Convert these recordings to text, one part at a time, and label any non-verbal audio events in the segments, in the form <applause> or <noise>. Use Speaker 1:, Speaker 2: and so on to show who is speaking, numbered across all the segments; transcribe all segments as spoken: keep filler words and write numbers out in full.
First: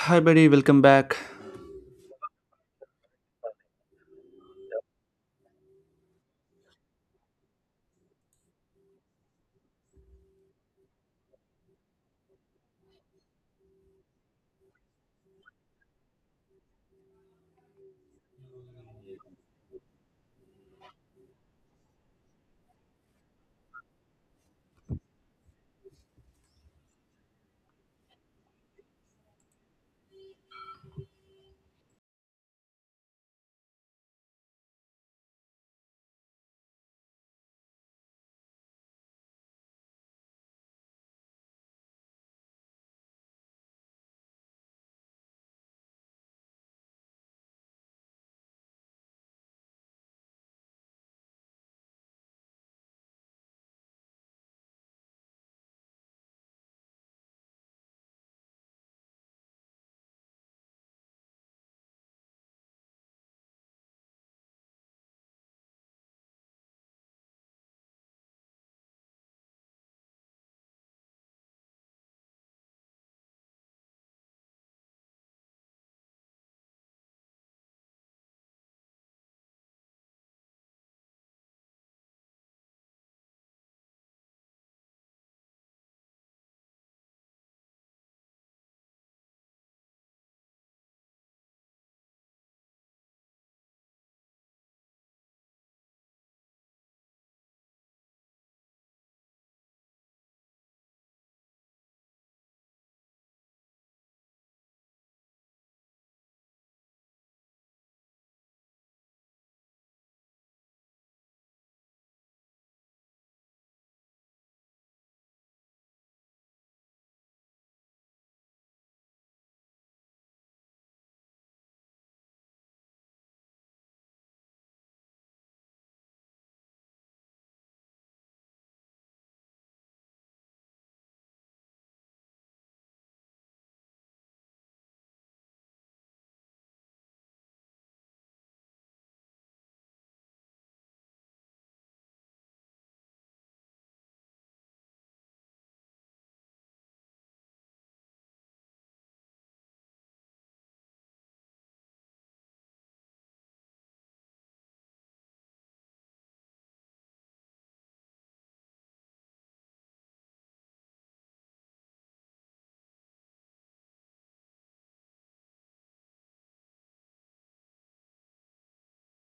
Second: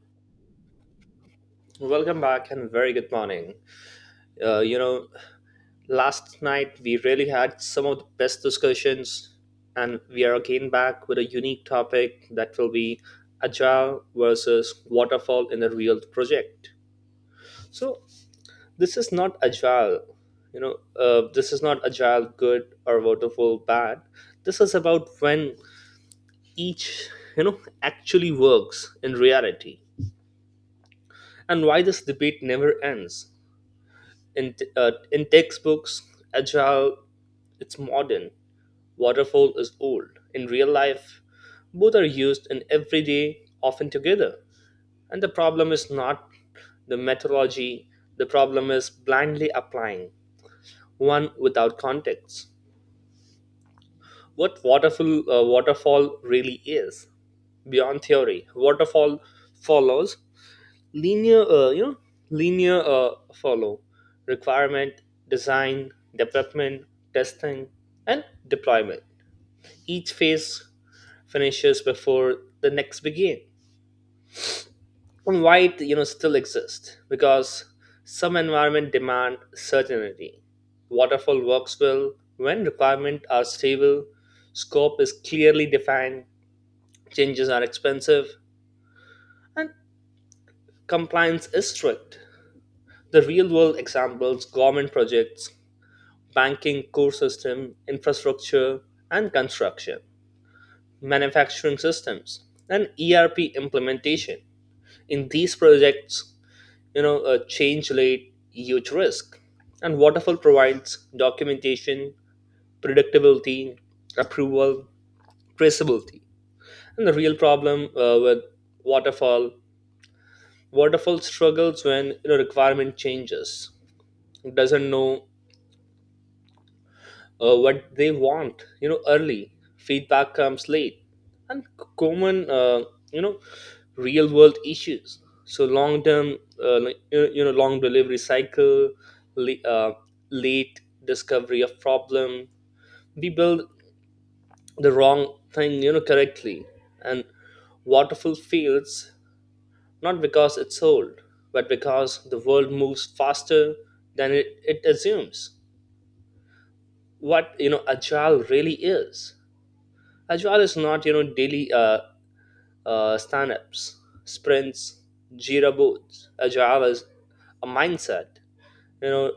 Speaker 1: Hi, buddy. Welcome back.
Speaker 2: Welcome back and very good morning. Uh, you know, Last night we really had some of the best discussions, and we are again back with a unique topic that will be agile versus waterfall in a real project. So, this is not agile, you know, uh, this is not agile good or waterfall bad. This is about when each, you know, actually works in reality, and why this debate never ends. In, t- uh, in textbooks, agile it's modern, waterfall is old. In real life, both are used in everyday, often together. And the problem is not the methodology, the problem is blindly applying one without context. What waterfall, uh, waterfall really is, beyond theory, waterfall follows linear uh, you know linear uh, follow requirement, design, development, testing, and deployment. Each phase finishes before the next begin. And why it you know still exists, because some environment demand certainty. Waterfall works well when requirements are stable, scope is clearly defined, changes are expensive, and compliance is strict. The real world examples: government projects, banking core system, infrastructure and construction, manufacturing systems, and E R P implementation. In these projects, you know, a change laid huge risk. And waterfall provides documentation, predictability, approval, traceability. And the real problem uh, with waterfall, Waterfall struggles when you know requirement changes. It doesn't know uh, what they want. You know early feedback comes late, and c- common uh, you know real world issues. So long term, uh, like, you you know long delivery cycle, le- uh, late discovery of problem. We build the wrong thing, you know correctly. And waterfall fails not because it's old, but because the world moves faster than it, it assumes. What you know agile really is: agile is not, you know, daily uh, uh, stand-ups, sprints, Jira boards. Agile is a mindset. You know,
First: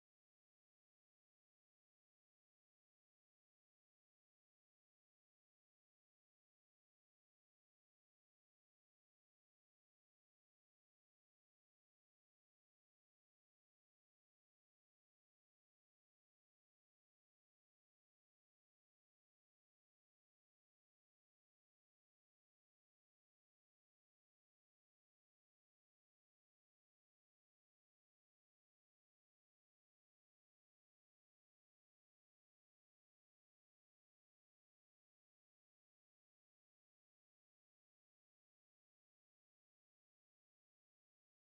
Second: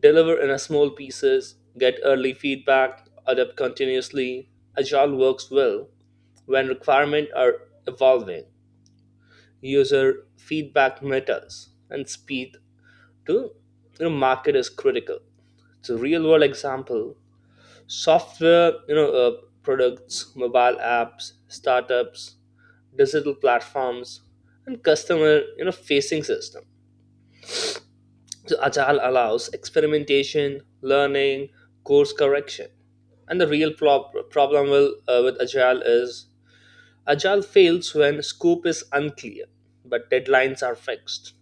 Speaker 2: deliver in a small pieces, get early feedback, adapt continuously. Agile works well when requirements are evolving, user feedback matters, and speed to you know, market is critical. It's a real-world example: software, you know uh, products, mobile apps, startups, digital platforms, and customer, you know facing system. So agile allows experimentation, learning, course correction. And the real prob- problem will, uh, with agile is agile fails when scope is unclear but deadlines are fixed,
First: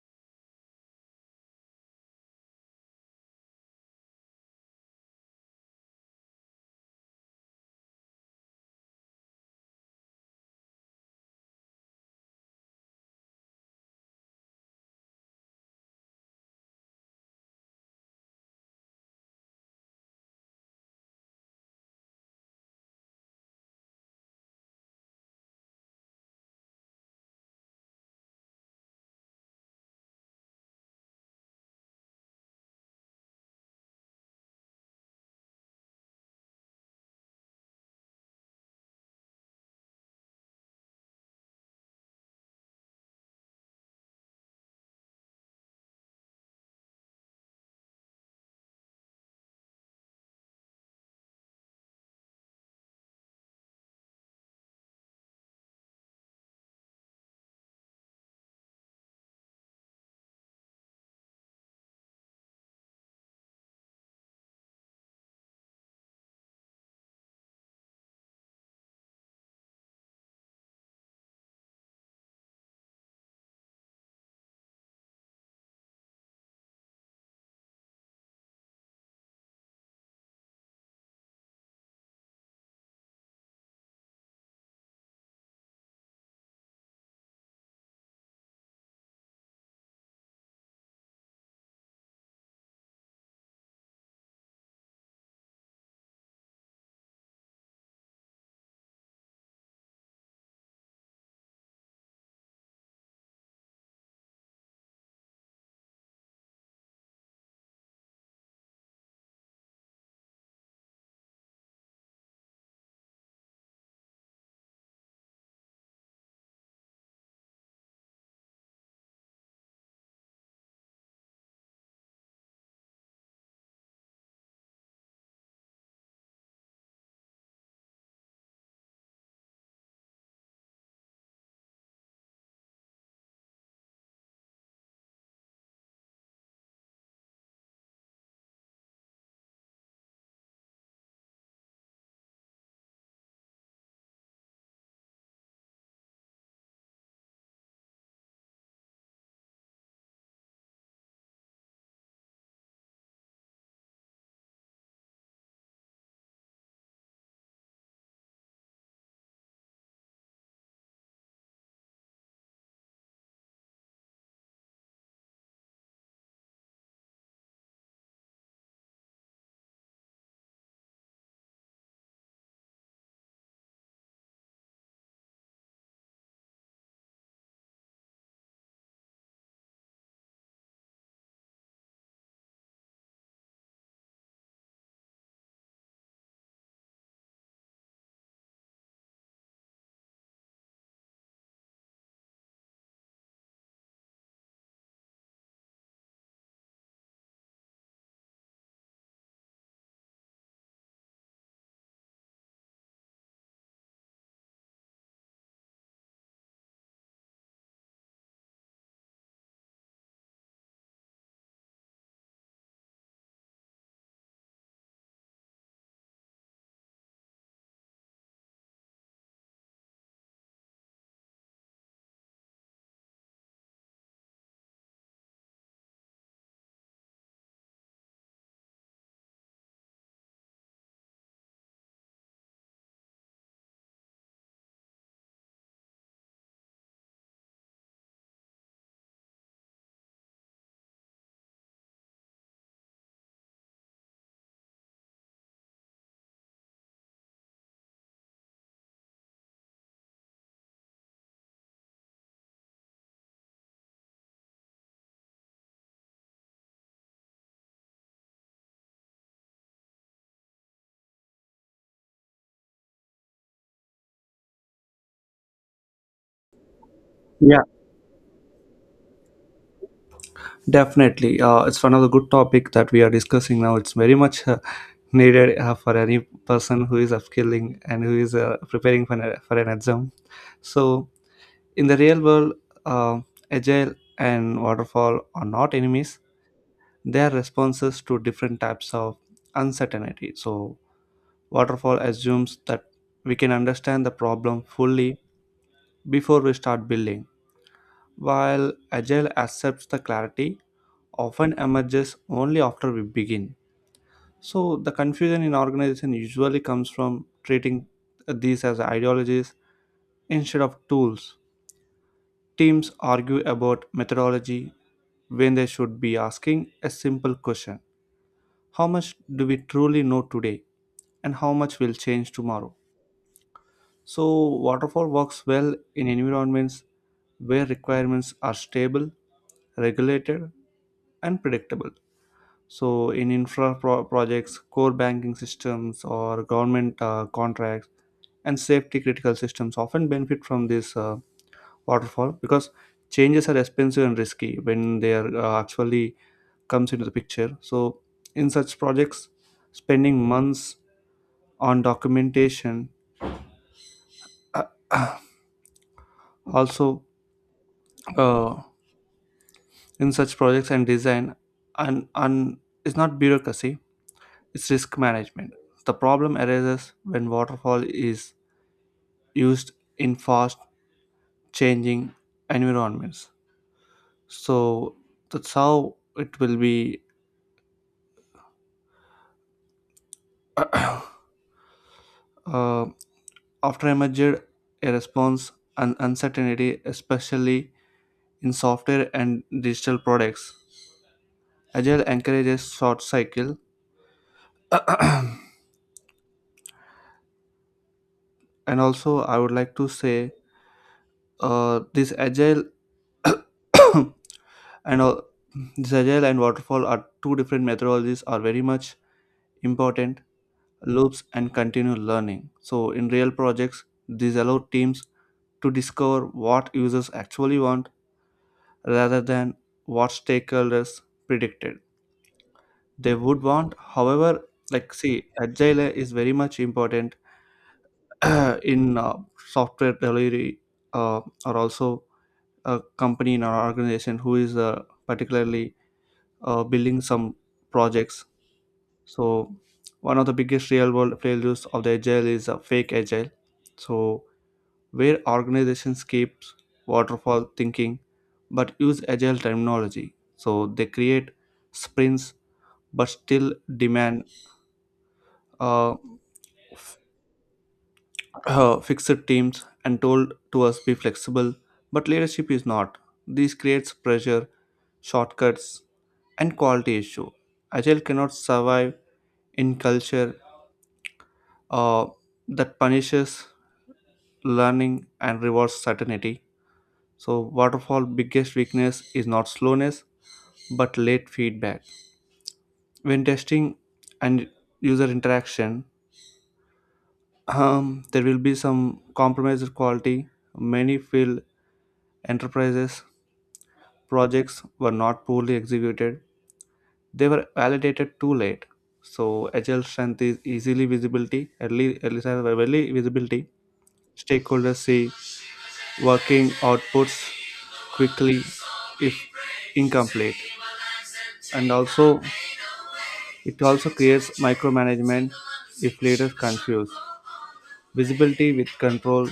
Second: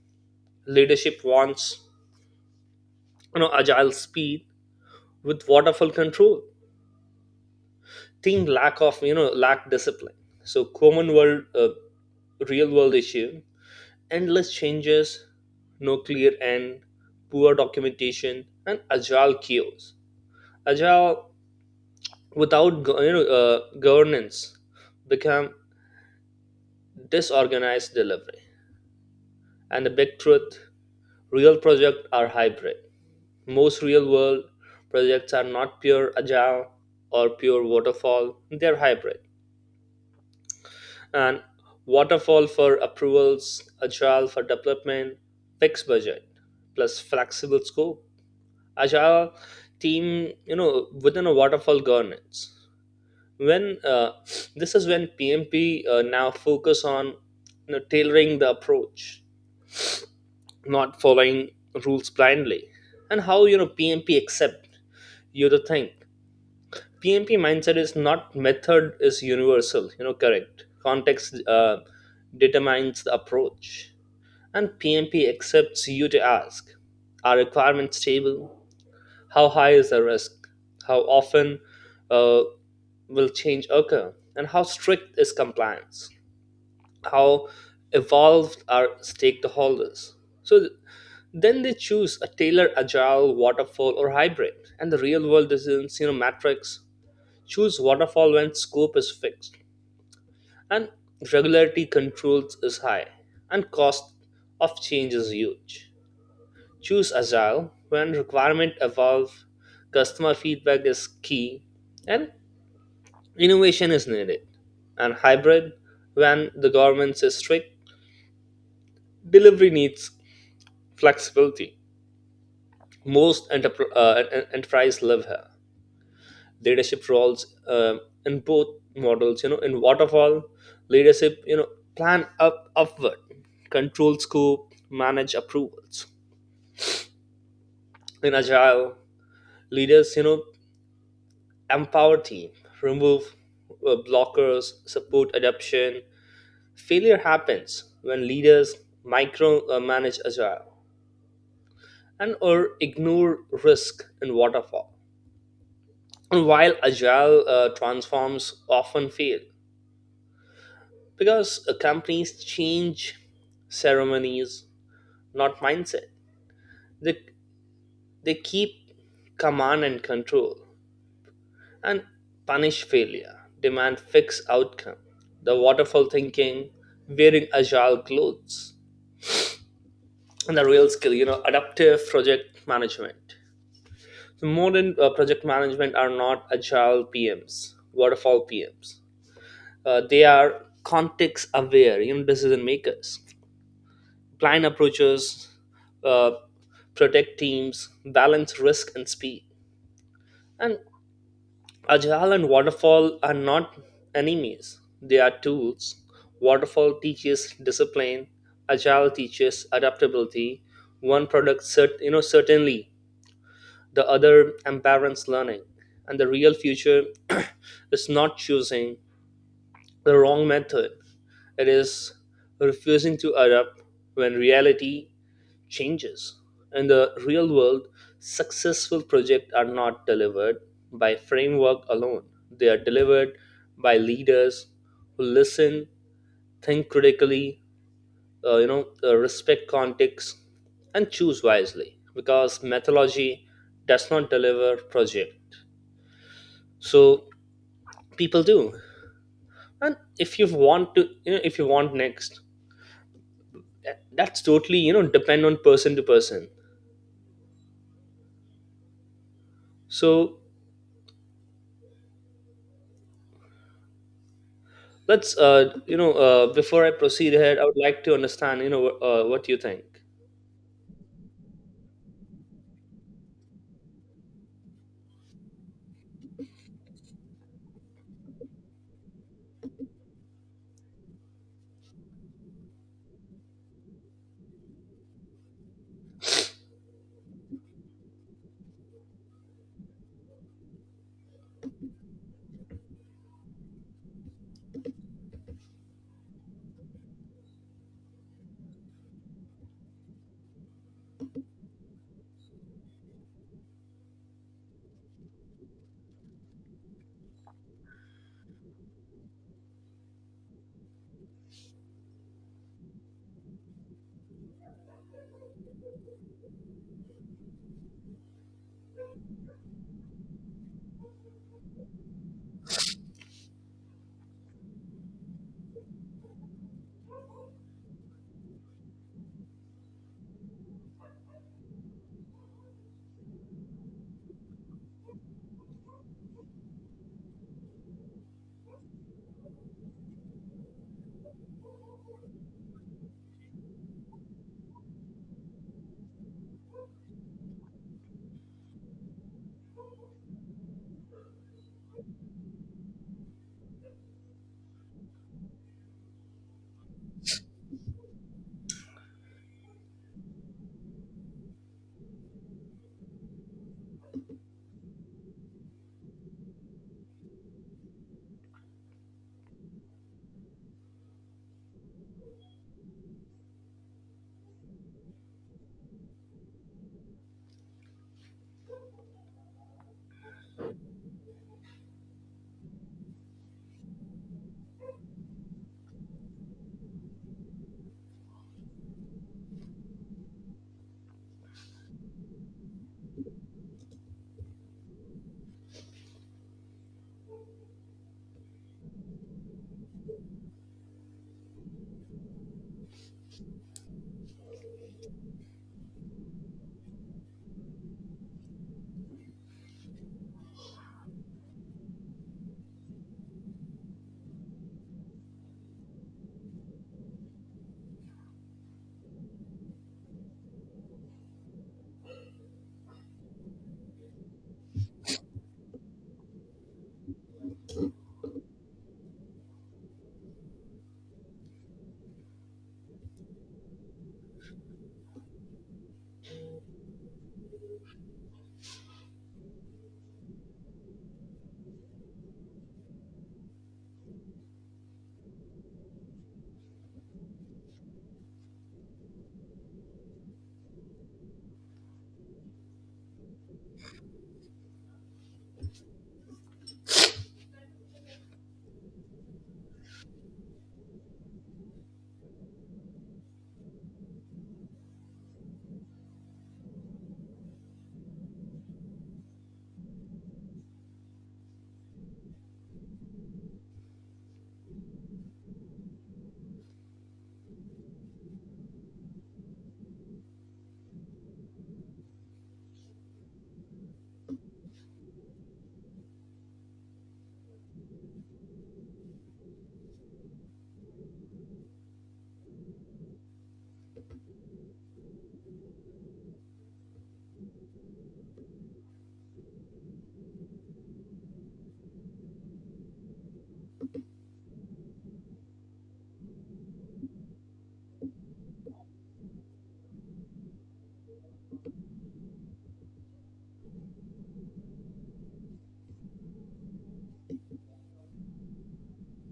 Speaker 2: leadership wants, you know agile speed with waterfall control thing, lack of, you know lack discipline. So common world, uh, real world issue: endless changes, no clear end, poor documentation, and agile chaos. Agile without go- you know, uh, governance become disorganized delivery. And the big truth: real projects are hybrid. Most real world projects are not pure agile or pure waterfall, they're hybrid. And waterfall for approvals, agile for development, fixed budget plus flexible scope, agile team, you know, within a waterfall governance. When uh, This is when P M P uh, now focus on, you know, tailoring the approach, not following rules blindly, and how, you know P M P accept you to think. P M P mindset is not method is universal. You know, correct context, uh, determines the approach. And P M P accepts you to ask: are requirements stable? How high is the risk? How often uh, will change occur? And how strict is compliance? How evolved are stakeholders? So th- then they choose a tailored agile, waterfall, or hybrid. And the real world decisions, you know, matrix. Choose waterfall when scope is fixed and regularity controls is high and cost of change is huge. Choose agile when requirement evolve, customer feedback is key, and innovation is needed. And hybrid when the governance is strict, delivery needs flexibility. Most enterpr- uh, en- enterprise live here. Leadership roles uh, in both models, you know, in waterfall leadership, you know, plan up upward, control scope, manage approvals. In agile, leaders, you know, empower team, remove uh, blockers, support adoption. Failure happens when leaders micromanage agile and or ignore risk in waterfall. And while agile uh, transforms often fail because uh, companies change ceremonies, not mindset. They, they keep command and control and punish failure, demand fixed outcome, the waterfall thinking, wearing agile clothes. And the real skill, you know, adaptive project management. So modern uh, project management are not agile P Ms, waterfall P Ms. Uh, they are context aware, you know, decision makers, blind approaches, uh, protect teams, balance risk and speed. And Ajal and waterfall are not enemies, they are tools. Waterfall teaches discipline, agile teaches adaptability. One product cert- you know certainly, the other embarrass learning. And the real future <clears throat> is not choosing the wrong method. It is refusing to adapt when reality changes. In the real world, successful projects are not delivered by framework alone. They are delivered by leaders who listen, think critically, uh, you know, uh, respect context, and choose wisely. Because methodology does not deliver project, so people do. And if you want to, you know, if you want next, that, that's totally, you know depend on person to person. So Let's, uh, you know, uh, before I proceed ahead,
Speaker 1: Yeah,
Speaker 2: I would like to understand, you know, uh, what you think.
Speaker 1: definitely, uh, it's one of the good topic that we are discussing now. It's very much uh, needed uh, for any person who is upskilling and who is uh, preparing for an, for an exam. So, in the real world, uh, agile and waterfall are not enemies. They are responses to different types of uncertainty. So, waterfall assumes that we can understand the problem fully before we start building, while agile accepts the clarity often emerges only after we begin. So the confusion in organization usually comes from treating these as ideologies instead of tools. Teams argue about methodology when they should be asking a simple question. How much do we truly know today? And how much will change tomorrow? So, waterfall works well in environments where requirements are stable, regulated, and predictable. So, in infra pro- projects, core banking systems, or government uh, contracts, and safety critical systems often benefit from this uh, waterfall because changes are expensive and risky when they are uh, actually comes into the picture. So, in such projects, spending months on documentation uh, also uh, in such projects and design and and it's not bureaucracy; it's risk management. The problem arises when waterfall is used in fast changing environments. So that's how it will be <coughs> <clears throat> uh, after emerged a response and uncertainty, especially in software and digital products. Agile encourages short cycle, <coughs> <clears throat> and also I would like to say uh, this agile <coughs> and all, this agile and waterfall are two different methodologies are very much important loops and continue learning. So, in real projects, these allow teams to discover what users actually want rather than what stakeholders predicted they would want. However, like see, agile is very much important <clears throat> in uh, software delivery uh, or also a company in our organization who is uh, particularly uh, building some projects. So, one of the biggest real world failures of the agile is uh, fake agile. So, where organizations keep waterfall thinking but use agile terminology. So they create sprints but still demand uh, <clears throat> fixed teams and told to us be flexible, but leadership is not. This creates pressure, shortcuts, and quality issue. Agile cannot survive in culture uh, that punishes learning and rewards certainty. So waterfall biggest weakness is not slowness but late feedback. When testing and user interaction, um, there will be some compromised quality. Many failed enterprises projects were not poorly executed. They were validated too late. So agile strength is easily visibility, early, early early visibility. Stakeholders see working outputs quickly if incomplete, and also it also creates micromanagement if leaders confuse visibility with control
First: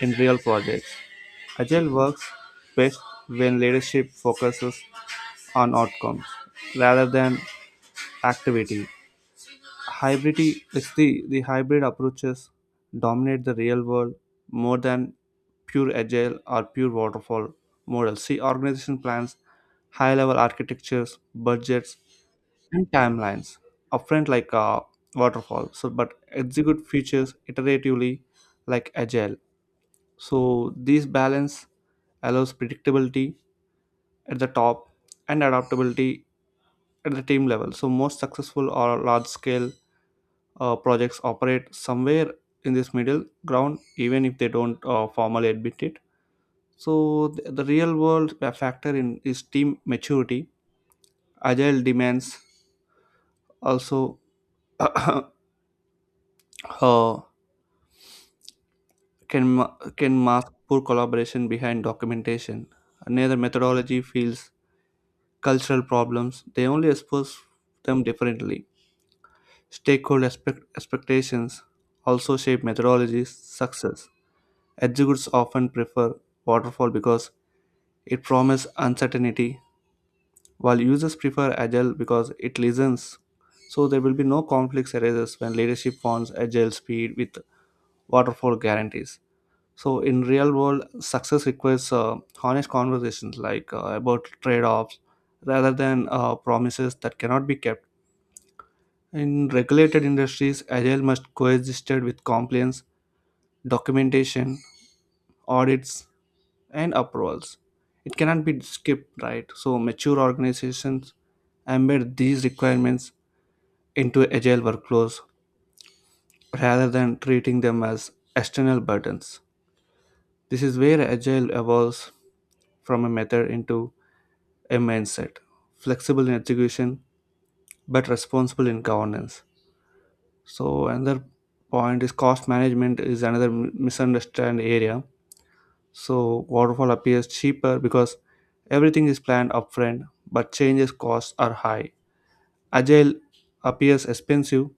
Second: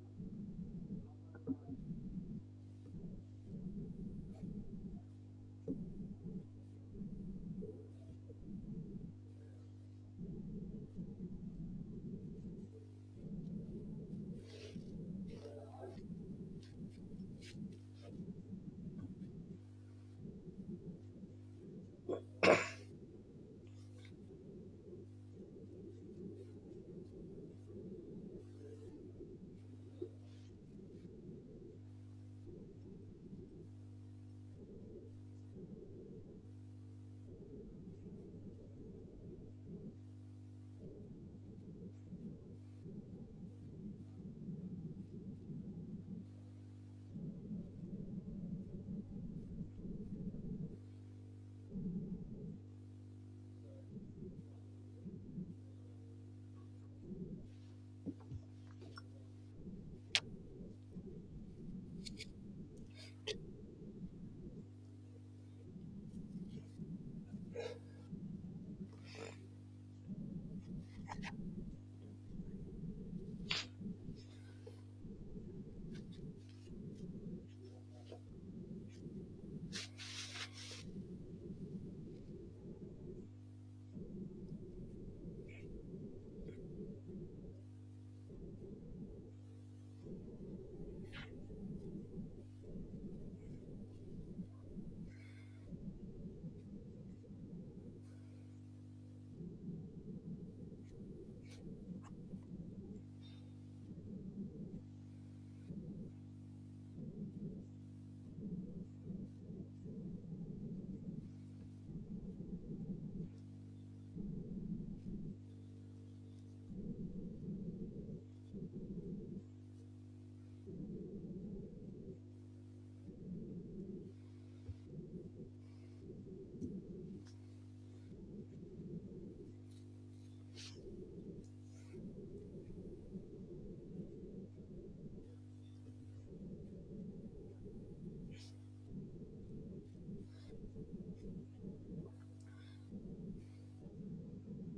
Speaker 1: in real projects. Agile works best when leadership focuses on outcomes rather than activity. Hybridity is the, the hybrid approaches dominate the real world more than pure agile or pure waterfall models. See organization plans, high level architectures, budgets, and timelines upfront like a waterfall, so but execute features iteratively like agile. So this balance allows predictability at the top and adaptability at the team level. So most successful or large scale uh, projects operate somewhere in this middle ground even if they don't uh, formally admit it. So th- the real world factor in is team maturity. Agile demands also <coughs> <clears throat> uh, can ma- can mask poor collaboration behind documentation. Neither methodology feels cultural problems; they only expose them differently. Stakeholder expect- expectations also shape methodologies' success. Executives often prefer waterfall because it promises uncertainty, while users prefer agile because it listens. So there will be no conflicts arises when leadership wants agile speed with waterfall guarantees. So in real world success requires uh, honest conversations like uh, about trade-offs rather than uh, promises that cannot be kept. In regulated industries agile must coexist with compliance, documentation, audits, and approvals. It cannot be skipped, right? So mature organizations embed these requirements into agile workflows rather than treating them as external burdens. This is where agile evolves from a method into a mindset, flexible in execution but responsible in governance. So another point is cost management is another mi- misunderstood area. So waterfall appears cheaper because everything is planned upfront, but changes costs are high. Agile appears expensive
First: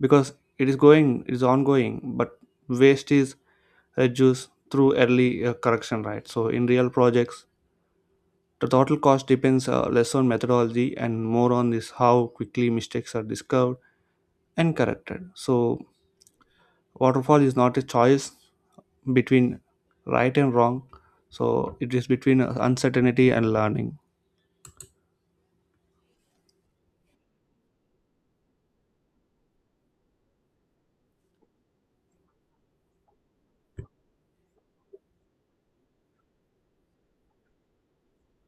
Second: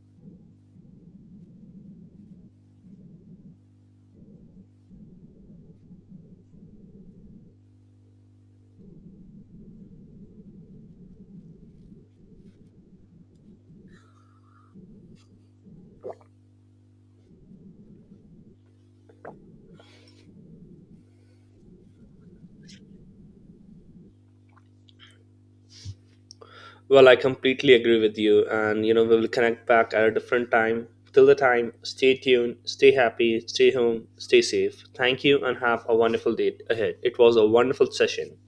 Speaker 1: because it is going it is ongoing, but waste is reduced through early uh, correction, right? So in real projects the total cost depends uh, less on methodology and more on this how quickly mistakes are discovered and corrected. So waterfall is not a choice between right and wrong. So it is between uh, uncertainty and learning.
Speaker 2: Well, I completely agree with you, and you know, we will connect back at a different time. Till the time, stay tuned, stay happy, stay home, stay safe. Thank you, and have a wonderful day ahead. It was a wonderful session.